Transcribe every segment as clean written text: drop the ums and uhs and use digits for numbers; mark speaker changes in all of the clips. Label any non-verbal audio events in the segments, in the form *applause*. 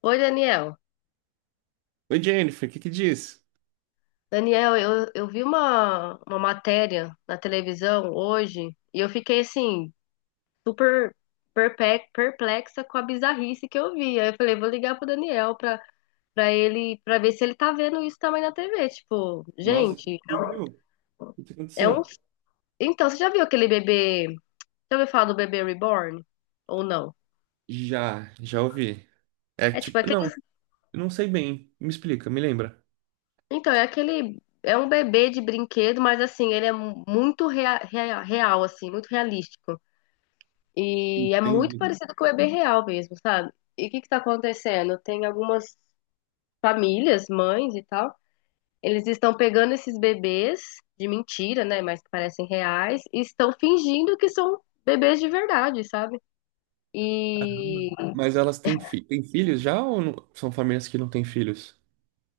Speaker 1: Oi, Daniel.
Speaker 2: Oi, Jennifer, o que que diz?
Speaker 1: Daniel, eu vi uma matéria na televisão hoje e eu fiquei assim, super perplexa com a bizarrice que eu vi. Aí eu falei, vou ligar pro Daniel pra, pra ele, pra ver se ele tá vendo isso também na TV. Tipo,
Speaker 2: Nossa, o que
Speaker 1: gente,
Speaker 2: você viu? O que que
Speaker 1: é um.
Speaker 2: aconteceu?
Speaker 1: Então, você já viu aquele bebê? Já ouviu falar do bebê reborn? Ou não?
Speaker 2: Já ouvi. É
Speaker 1: É tipo
Speaker 2: tipo, não,
Speaker 1: aqueles.
Speaker 2: eu não sei bem. Me explica, me lembra.
Speaker 1: Então, é aquele. É um bebê de brinquedo, mas assim, ele é muito real, assim, muito realístico. E é muito
Speaker 2: Entendi.
Speaker 1: parecido com o bebê real mesmo, sabe? E o que que tá acontecendo? Tem algumas famílias, mães e tal, eles estão pegando esses bebês de mentira, né? Mas que parecem reais, e estão fingindo que são bebês de verdade, sabe?
Speaker 2: Caramba.
Speaker 1: E
Speaker 2: Mas elas têm, fi têm filhos já ou são famílias que não têm filhos?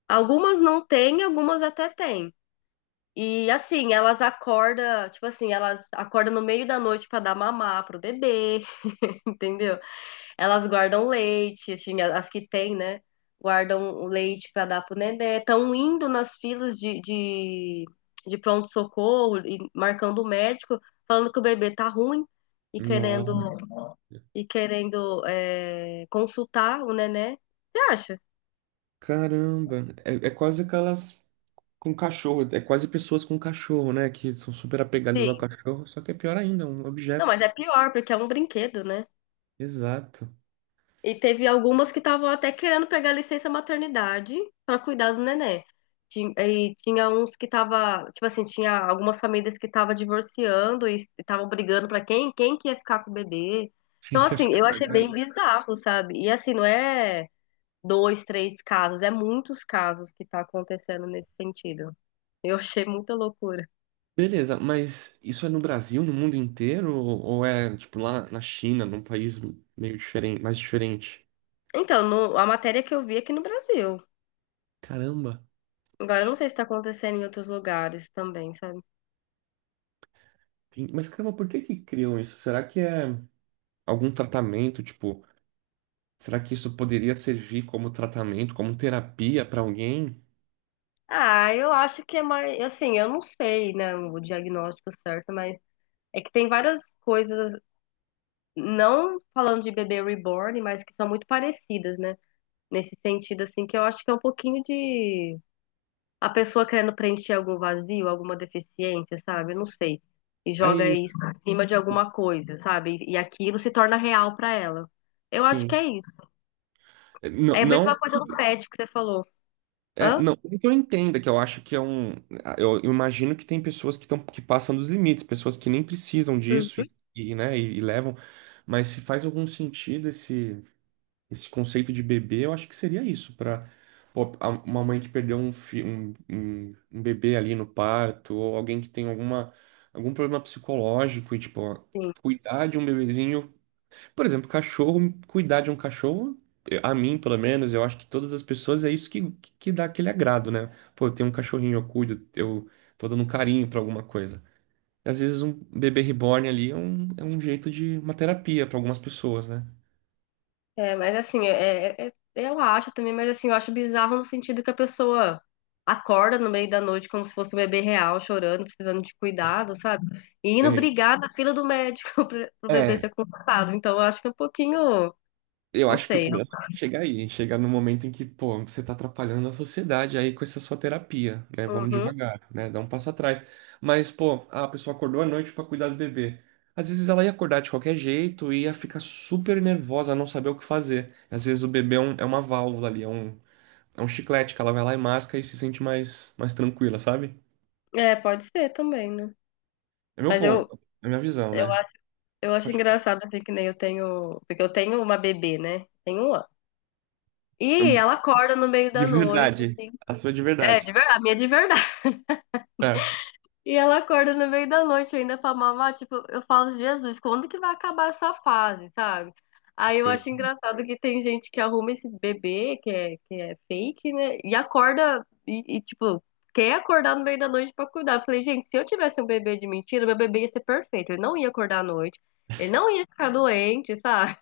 Speaker 1: algumas não têm, algumas até têm. E assim, elas acordam, tipo assim, elas acordam no meio da noite pra dar mamar pro bebê, *laughs* entendeu? Elas guardam leite, assim, as que têm, né? Guardam o leite para dar pro nenê. Estão indo nas filas de pronto-socorro e marcando o médico, falando que o bebê tá ruim e querendo,
Speaker 2: Nossa,
Speaker 1: e querendo é, consultar o nenê. Você acha?
Speaker 2: caramba. É, é quase aquelas com cachorro, é quase pessoas com cachorro, né? Que são super apegadas ao
Speaker 1: Sim.
Speaker 2: cachorro, só que é pior ainda, um
Speaker 1: Não, mas
Speaker 2: objeto.
Speaker 1: é pior, porque é um brinquedo, né?
Speaker 2: Exato.
Speaker 1: E teve algumas que estavam até querendo pegar licença maternidade para cuidar do neném. E tinha uns que tava, tipo assim, tinha algumas famílias que estavam divorciando e estavam brigando para quem que ia ficar com o bebê.
Speaker 2: A
Speaker 1: Então,
Speaker 2: gente achou
Speaker 1: assim, eu
Speaker 2: que
Speaker 1: achei
Speaker 2: agora.
Speaker 1: bem bizarro, sabe? E assim, não é dois, três casos, é muitos casos que tá acontecendo nesse sentido. Eu achei muita loucura.
Speaker 2: Beleza, mas isso é no Brasil, no mundo inteiro? Ou é, tipo, lá na China, num país meio diferente, mais diferente?
Speaker 1: Então, a matéria que eu vi é aqui no Brasil.
Speaker 2: Caramba!
Speaker 1: Agora, eu não sei se tá acontecendo em outros lugares também, sabe?
Speaker 2: Mas, caramba, por que que criam isso? Será que é algum tratamento, tipo, será que isso poderia servir como tratamento, como terapia pra alguém?
Speaker 1: Ah, eu acho que é mais, assim, eu não sei, né, o diagnóstico certo, mas é que tem várias coisas, não falando de bebê reborn, mas que são muito parecidas, né? Nesse sentido, assim, que eu acho que é um pouquinho de a pessoa querendo preencher algum vazio, alguma deficiência, sabe? Eu não sei. E
Speaker 2: É
Speaker 1: joga
Speaker 2: isso,
Speaker 1: isso em cima de alguma coisa, sabe? E aquilo se torna real pra ela. Eu acho que
Speaker 2: sim.
Speaker 1: é isso.
Speaker 2: É, não,
Speaker 1: É a
Speaker 2: não.
Speaker 1: mesma coisa do pet que você falou.
Speaker 2: É,
Speaker 1: Hã?
Speaker 2: não, não que eu entenda, que eu acho que é um. Eu imagino que tem pessoas que, tão, que passam dos limites, pessoas que nem precisam
Speaker 1: Uhum.
Speaker 2: disso e, né, e levam. Mas se faz algum sentido esse, esse conceito de bebê, eu acho que seria isso, para uma mãe que perdeu um, um, um bebê ali no parto, ou alguém que tem alguma, algum problema psicológico, e tipo, ó,
Speaker 1: Sim.
Speaker 2: cuidar de um bebezinho, por exemplo, cachorro, cuidar de um cachorro, a mim, pelo menos, eu acho que todas as pessoas é isso que, que dá aquele agrado, né? Pô, eu tenho um cachorrinho, eu cuido, eu tô dando um carinho pra alguma coisa. Às vezes um bebê reborn ali é um jeito de uma terapia pra algumas pessoas, né?
Speaker 1: É, mas assim, é, eu acho também, mas assim, eu acho bizarro no sentido que a pessoa acorda no meio da noite como se fosse um bebê real, chorando, precisando de cuidado, sabe? E indo
Speaker 2: Sei.
Speaker 1: brigar na fila do médico *laughs* pro bebê
Speaker 2: É,
Speaker 1: ser consultado. Então, eu acho que é um pouquinho,
Speaker 2: eu
Speaker 1: não
Speaker 2: acho que o
Speaker 1: sei.
Speaker 2: problema é chegar aí, chegar no momento em que, pô, você tá atrapalhando a sociedade aí com essa sua terapia, né? Vamos
Speaker 1: Uhum.
Speaker 2: devagar, né? Dá um passo atrás. Mas, pô, a pessoa acordou à noite pra cuidar do bebê. Às vezes ela ia acordar de qualquer jeito e ia ficar super nervosa, não saber o que fazer. Às vezes o bebê é, é uma válvula ali, é um chiclete que ela vai lá e masca e se sente mais, mais tranquila, sabe?
Speaker 1: É, pode ser também, né?
Speaker 2: É meu
Speaker 1: Mas eu,
Speaker 2: ponto, é minha visão,
Speaker 1: eu
Speaker 2: né?
Speaker 1: acho, eu acho
Speaker 2: Pode...
Speaker 1: engraçado, assim, que nem eu tenho, porque eu tenho uma bebê, né? Tenho um ano. E ela acorda no meio
Speaker 2: De
Speaker 1: da noite,
Speaker 2: verdade,
Speaker 1: assim.
Speaker 2: a sua de
Speaker 1: É,
Speaker 2: verdade.
Speaker 1: de verdade, a minha é de verdade.
Speaker 2: Tá,
Speaker 1: E ela acorda no meio da noite ainda pra mamar. Tipo, eu falo, Jesus, quando que vai acabar essa fase, sabe? Aí eu
Speaker 2: sei.
Speaker 1: acho engraçado que tem gente que arruma esse bebê, que é fake, né? E acorda, tipo, quer acordar no meio da noite pra cuidar. Eu falei, gente, se eu tivesse um bebê de mentira, meu bebê ia ser perfeito. Ele não ia acordar à noite, ele não ia ficar doente, sabe?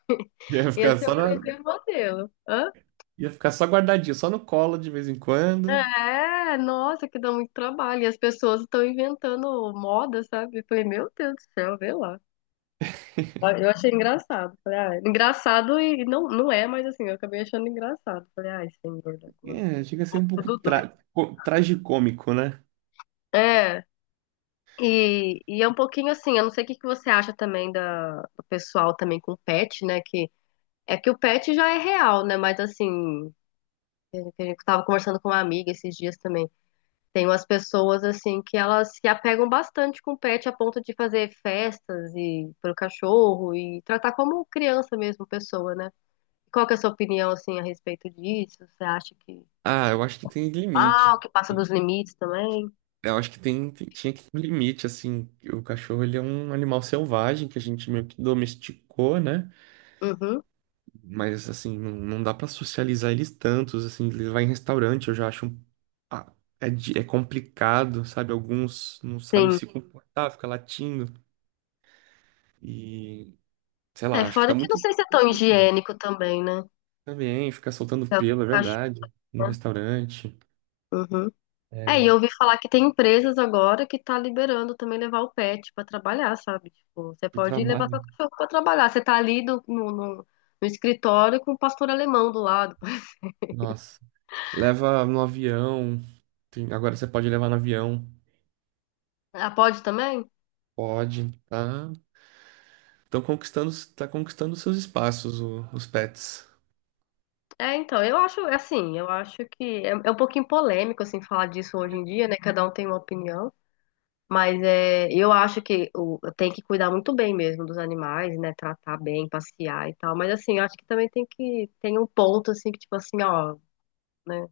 Speaker 2: Ia
Speaker 1: Ia
Speaker 2: ficar
Speaker 1: ser
Speaker 2: só
Speaker 1: um
Speaker 2: na,
Speaker 1: bebê modelo. Hã?
Speaker 2: ia ficar só guardadinho, só no colo de vez em quando.
Speaker 1: É, nossa, que dá muito trabalho. E as pessoas estão inventando moda, sabe? Eu falei, meu Deus do céu, vê lá. Eu achei engraçado. Falei, ah, engraçado e não, não é, mas assim, eu acabei achando engraçado. Falei, ai, senhor da glória.
Speaker 2: É, chega a ser um
Speaker 1: Ficou
Speaker 2: pouco
Speaker 1: tudo doido.
Speaker 2: tragicômico, né?
Speaker 1: É, e é um pouquinho assim, eu não sei o que que você acha também do pessoal também com pet, né? Que é que o pet já é real, né? Mas assim, é que a gente tava conversando com uma amiga esses dias também. Tem umas pessoas assim que elas se apegam bastante com o pet a ponto de fazer festas e pro cachorro e tratar como criança mesmo, pessoa, né? Qual que é a sua opinião, assim, a respeito disso? Você acha que,
Speaker 2: Ah, eu acho que tem limite.
Speaker 1: ah, que passa dos limites também?
Speaker 2: Eu acho que tem, tinha que ter um limite, assim. O cachorro, ele é um animal selvagem que a gente meio que domesticou, né?
Speaker 1: Uhum,
Speaker 2: Mas, assim, não, não dá pra socializar eles tantos, assim. Ele vai em restaurante, eu já acho... ah, é, é complicado, sabe? Alguns não sabem
Speaker 1: sim.
Speaker 2: se comportar, fica latindo. E, sei
Speaker 1: É,
Speaker 2: lá, acho que
Speaker 1: fora
Speaker 2: tá
Speaker 1: que eu não
Speaker 2: muito...
Speaker 1: sei se é tão higiênico também, né?
Speaker 2: Tá bem, ficar soltando
Speaker 1: É o
Speaker 2: pelo, é
Speaker 1: cachorro,
Speaker 2: verdade. No
Speaker 1: né?
Speaker 2: restaurante,
Speaker 1: Uhum. É, e
Speaker 2: é,
Speaker 1: eu ouvi falar que tem empresas agora que tá liberando também levar o pet pra trabalhar, sabe? Tipo, você
Speaker 2: pro
Speaker 1: pode levar
Speaker 2: trabalho.
Speaker 1: seu cachorro pra trabalhar. Você tá ali no no escritório com o pastor alemão do lado. *laughs*
Speaker 2: Nossa. Leva no avião. Tem- agora você pode levar no avião.
Speaker 1: Ah, pode também?
Speaker 2: Pode, tá? Estão conquistando, tá conquistando seus espaços, os pets.
Speaker 1: É, então, eu acho, é assim, eu acho é um pouquinho polêmico, assim, falar disso hoje em dia, né? Cada um tem uma opinião. Mas é, eu acho que o, tem que cuidar muito bem mesmo dos animais, né? Tratar bem, passear e tal. Mas assim, eu acho que também tem que tem um ponto assim que tipo assim, ó, né?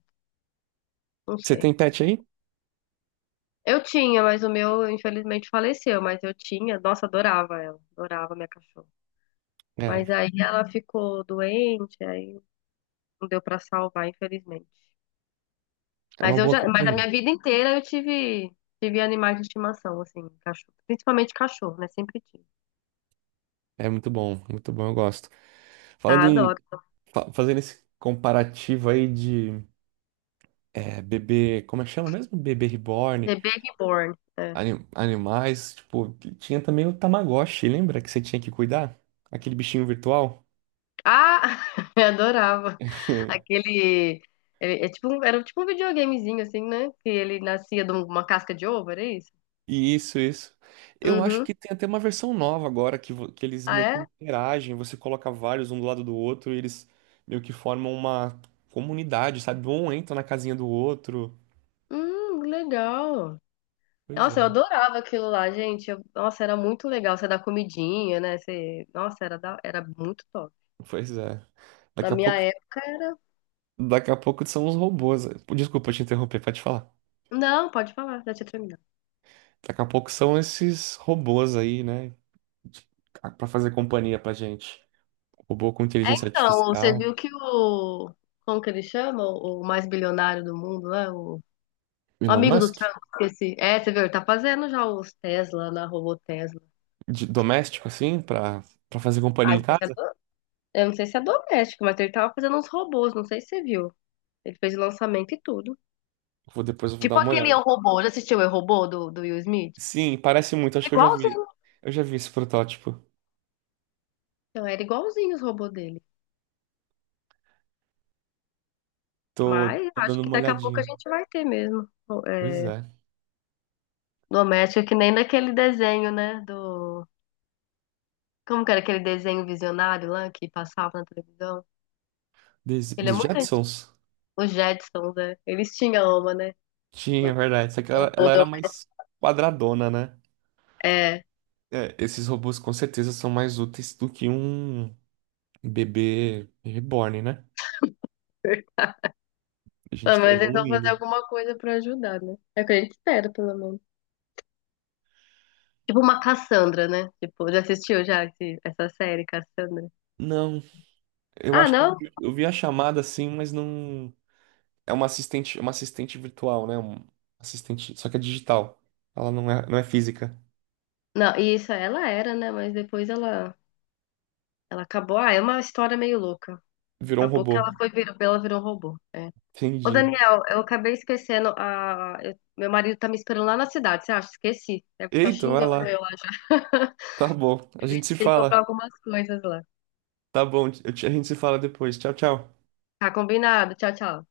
Speaker 1: Não
Speaker 2: Você
Speaker 1: sei.
Speaker 2: tem pet aí?
Speaker 1: Eu tinha, mas o meu infelizmente faleceu, mas eu tinha, nossa, adorava ela, adorava minha cachorra.
Speaker 2: É,
Speaker 1: Mas aí ela uhum ficou doente, aí não deu pra salvar, infelizmente.
Speaker 2: é uma
Speaker 1: Mas eu
Speaker 2: boa
Speaker 1: já, mas a
Speaker 2: companhia.
Speaker 1: minha vida inteira eu tive tive animais de estimação assim, cachorro, principalmente cachorro, né? Sempre tive.
Speaker 2: É muito bom, eu gosto. Falando
Speaker 1: Ah,
Speaker 2: em,
Speaker 1: adoro.
Speaker 2: fazendo esse comparativo aí de é, bebê, como é que chama mesmo? Bebê reborn.
Speaker 1: The Baby Born. Né.
Speaker 2: Animais, tipo, tinha também o Tamagotchi, lembra que você tinha que cuidar? Aquele bichinho virtual?
Speaker 1: Ah, *laughs* eu adorava.
Speaker 2: *laughs*
Speaker 1: Aquele. É tipo, era tipo um videogamezinho, assim, né? Que ele nascia de um, uma casca de ovo, era isso?
Speaker 2: E isso, isso. Eu acho
Speaker 1: Uhum.
Speaker 2: que tem até uma versão nova agora que, que eles
Speaker 1: Ah,
Speaker 2: meio que
Speaker 1: é?
Speaker 2: interagem, você coloca vários um do lado do outro e eles meio que formam uma comunidade, sabe? Um entra na casinha do outro.
Speaker 1: Legal.
Speaker 2: Pois
Speaker 1: Nossa, eu
Speaker 2: é,
Speaker 1: adorava aquilo lá, gente. Nossa, era muito legal. Você dá comidinha, né? Você, nossa, era, era muito top.
Speaker 2: pois é.
Speaker 1: Na
Speaker 2: Daqui a
Speaker 1: minha
Speaker 2: pouco,
Speaker 1: época era.
Speaker 2: daqui a pouco são os robôs. Desculpa te interromper, pode falar.
Speaker 1: Não, pode falar, já tinha terminado.
Speaker 2: Daqui a pouco são esses robôs aí, né? Pra fazer companhia pra gente. Robô com
Speaker 1: É,
Speaker 2: inteligência
Speaker 1: então, você
Speaker 2: artificial,
Speaker 1: viu que o. Como que ele chama? O mais bilionário do mundo, né? O
Speaker 2: Elon
Speaker 1: amigo do
Speaker 2: Musk,
Speaker 1: Trump, esqueci. É, você viu, ele tá fazendo já os Tesla na robô Tesla.
Speaker 2: de doméstico assim, pra para fazer companhia
Speaker 1: Ah,
Speaker 2: em
Speaker 1: não sei se é
Speaker 2: casa.
Speaker 1: eu não sei se é doméstico, mas ele tava fazendo uns robôs, não sei se você viu. Ele fez o lançamento e tudo.
Speaker 2: Vou, depois eu vou dar
Speaker 1: Tipo
Speaker 2: uma
Speaker 1: aquele Eu,
Speaker 2: olhada.
Speaker 1: Robô, já assistiu o Eu, Robô do Will Smith?
Speaker 2: Sim, parece muito, acho
Speaker 1: É
Speaker 2: que eu já vi.
Speaker 1: igualzinho.
Speaker 2: Eu já vi esse protótipo.
Speaker 1: Então, era igualzinho os robôs dele.
Speaker 2: Tô,
Speaker 1: Mas
Speaker 2: tô
Speaker 1: acho
Speaker 2: dando
Speaker 1: que
Speaker 2: uma
Speaker 1: daqui a pouco a
Speaker 2: olhadinha.
Speaker 1: gente vai ter mesmo.
Speaker 2: Pois
Speaker 1: É,
Speaker 2: é.
Speaker 1: doméstica, que nem naquele desenho, né? Do. Como que era aquele desenho visionário lá que passava na televisão? Ele é
Speaker 2: Dos
Speaker 1: muito antigo.
Speaker 2: Jetsons.
Speaker 1: Os Jetsons, né? Eles tinham uma, né?
Speaker 2: Tinha, é verdade. Só que
Speaker 1: Ou
Speaker 2: ela era mais
Speaker 1: doméstico.
Speaker 2: quadradona, né?
Speaker 1: É.
Speaker 2: É, esses robôs com certeza são mais úteis do que um bebê reborn, né? A
Speaker 1: Pelo
Speaker 2: gente tá
Speaker 1: menos eles vão fazer
Speaker 2: evoluindo.
Speaker 1: alguma coisa pra ajudar, né? É o que a gente espera, pelo menos. Tipo uma Cassandra, né? Tipo, já assistiu já essa série, Cassandra?
Speaker 2: Não, eu
Speaker 1: Ah,
Speaker 2: acho que eu
Speaker 1: não?
Speaker 2: vi, eu vi a chamada assim, mas não. É uma assistente virtual, né? Um assistente, só que é digital. Ela não é, não é física.
Speaker 1: Não, isso, ela era, né? Mas depois ela, ela acabou. Ah, é uma história meio louca.
Speaker 2: Virou um
Speaker 1: Acabou que ela
Speaker 2: robô.
Speaker 1: foi, virou, ela virou um robô. É. Ô,
Speaker 2: Entendi.
Speaker 1: Daniel, eu acabei esquecendo. A, meu marido tá me esperando lá na cidade, você acha? Esqueci. Deve estar
Speaker 2: Eita, vai
Speaker 1: xingando
Speaker 2: lá.
Speaker 1: eu lá já.
Speaker 2: Tá bom.
Speaker 1: *laughs*
Speaker 2: A
Speaker 1: A
Speaker 2: gente
Speaker 1: gente
Speaker 2: se
Speaker 1: tem que comprar
Speaker 2: fala.
Speaker 1: algumas coisas lá.
Speaker 2: Tá bom. A gente se fala depois. Tchau, tchau.
Speaker 1: Tá combinado. Tchau, tchau.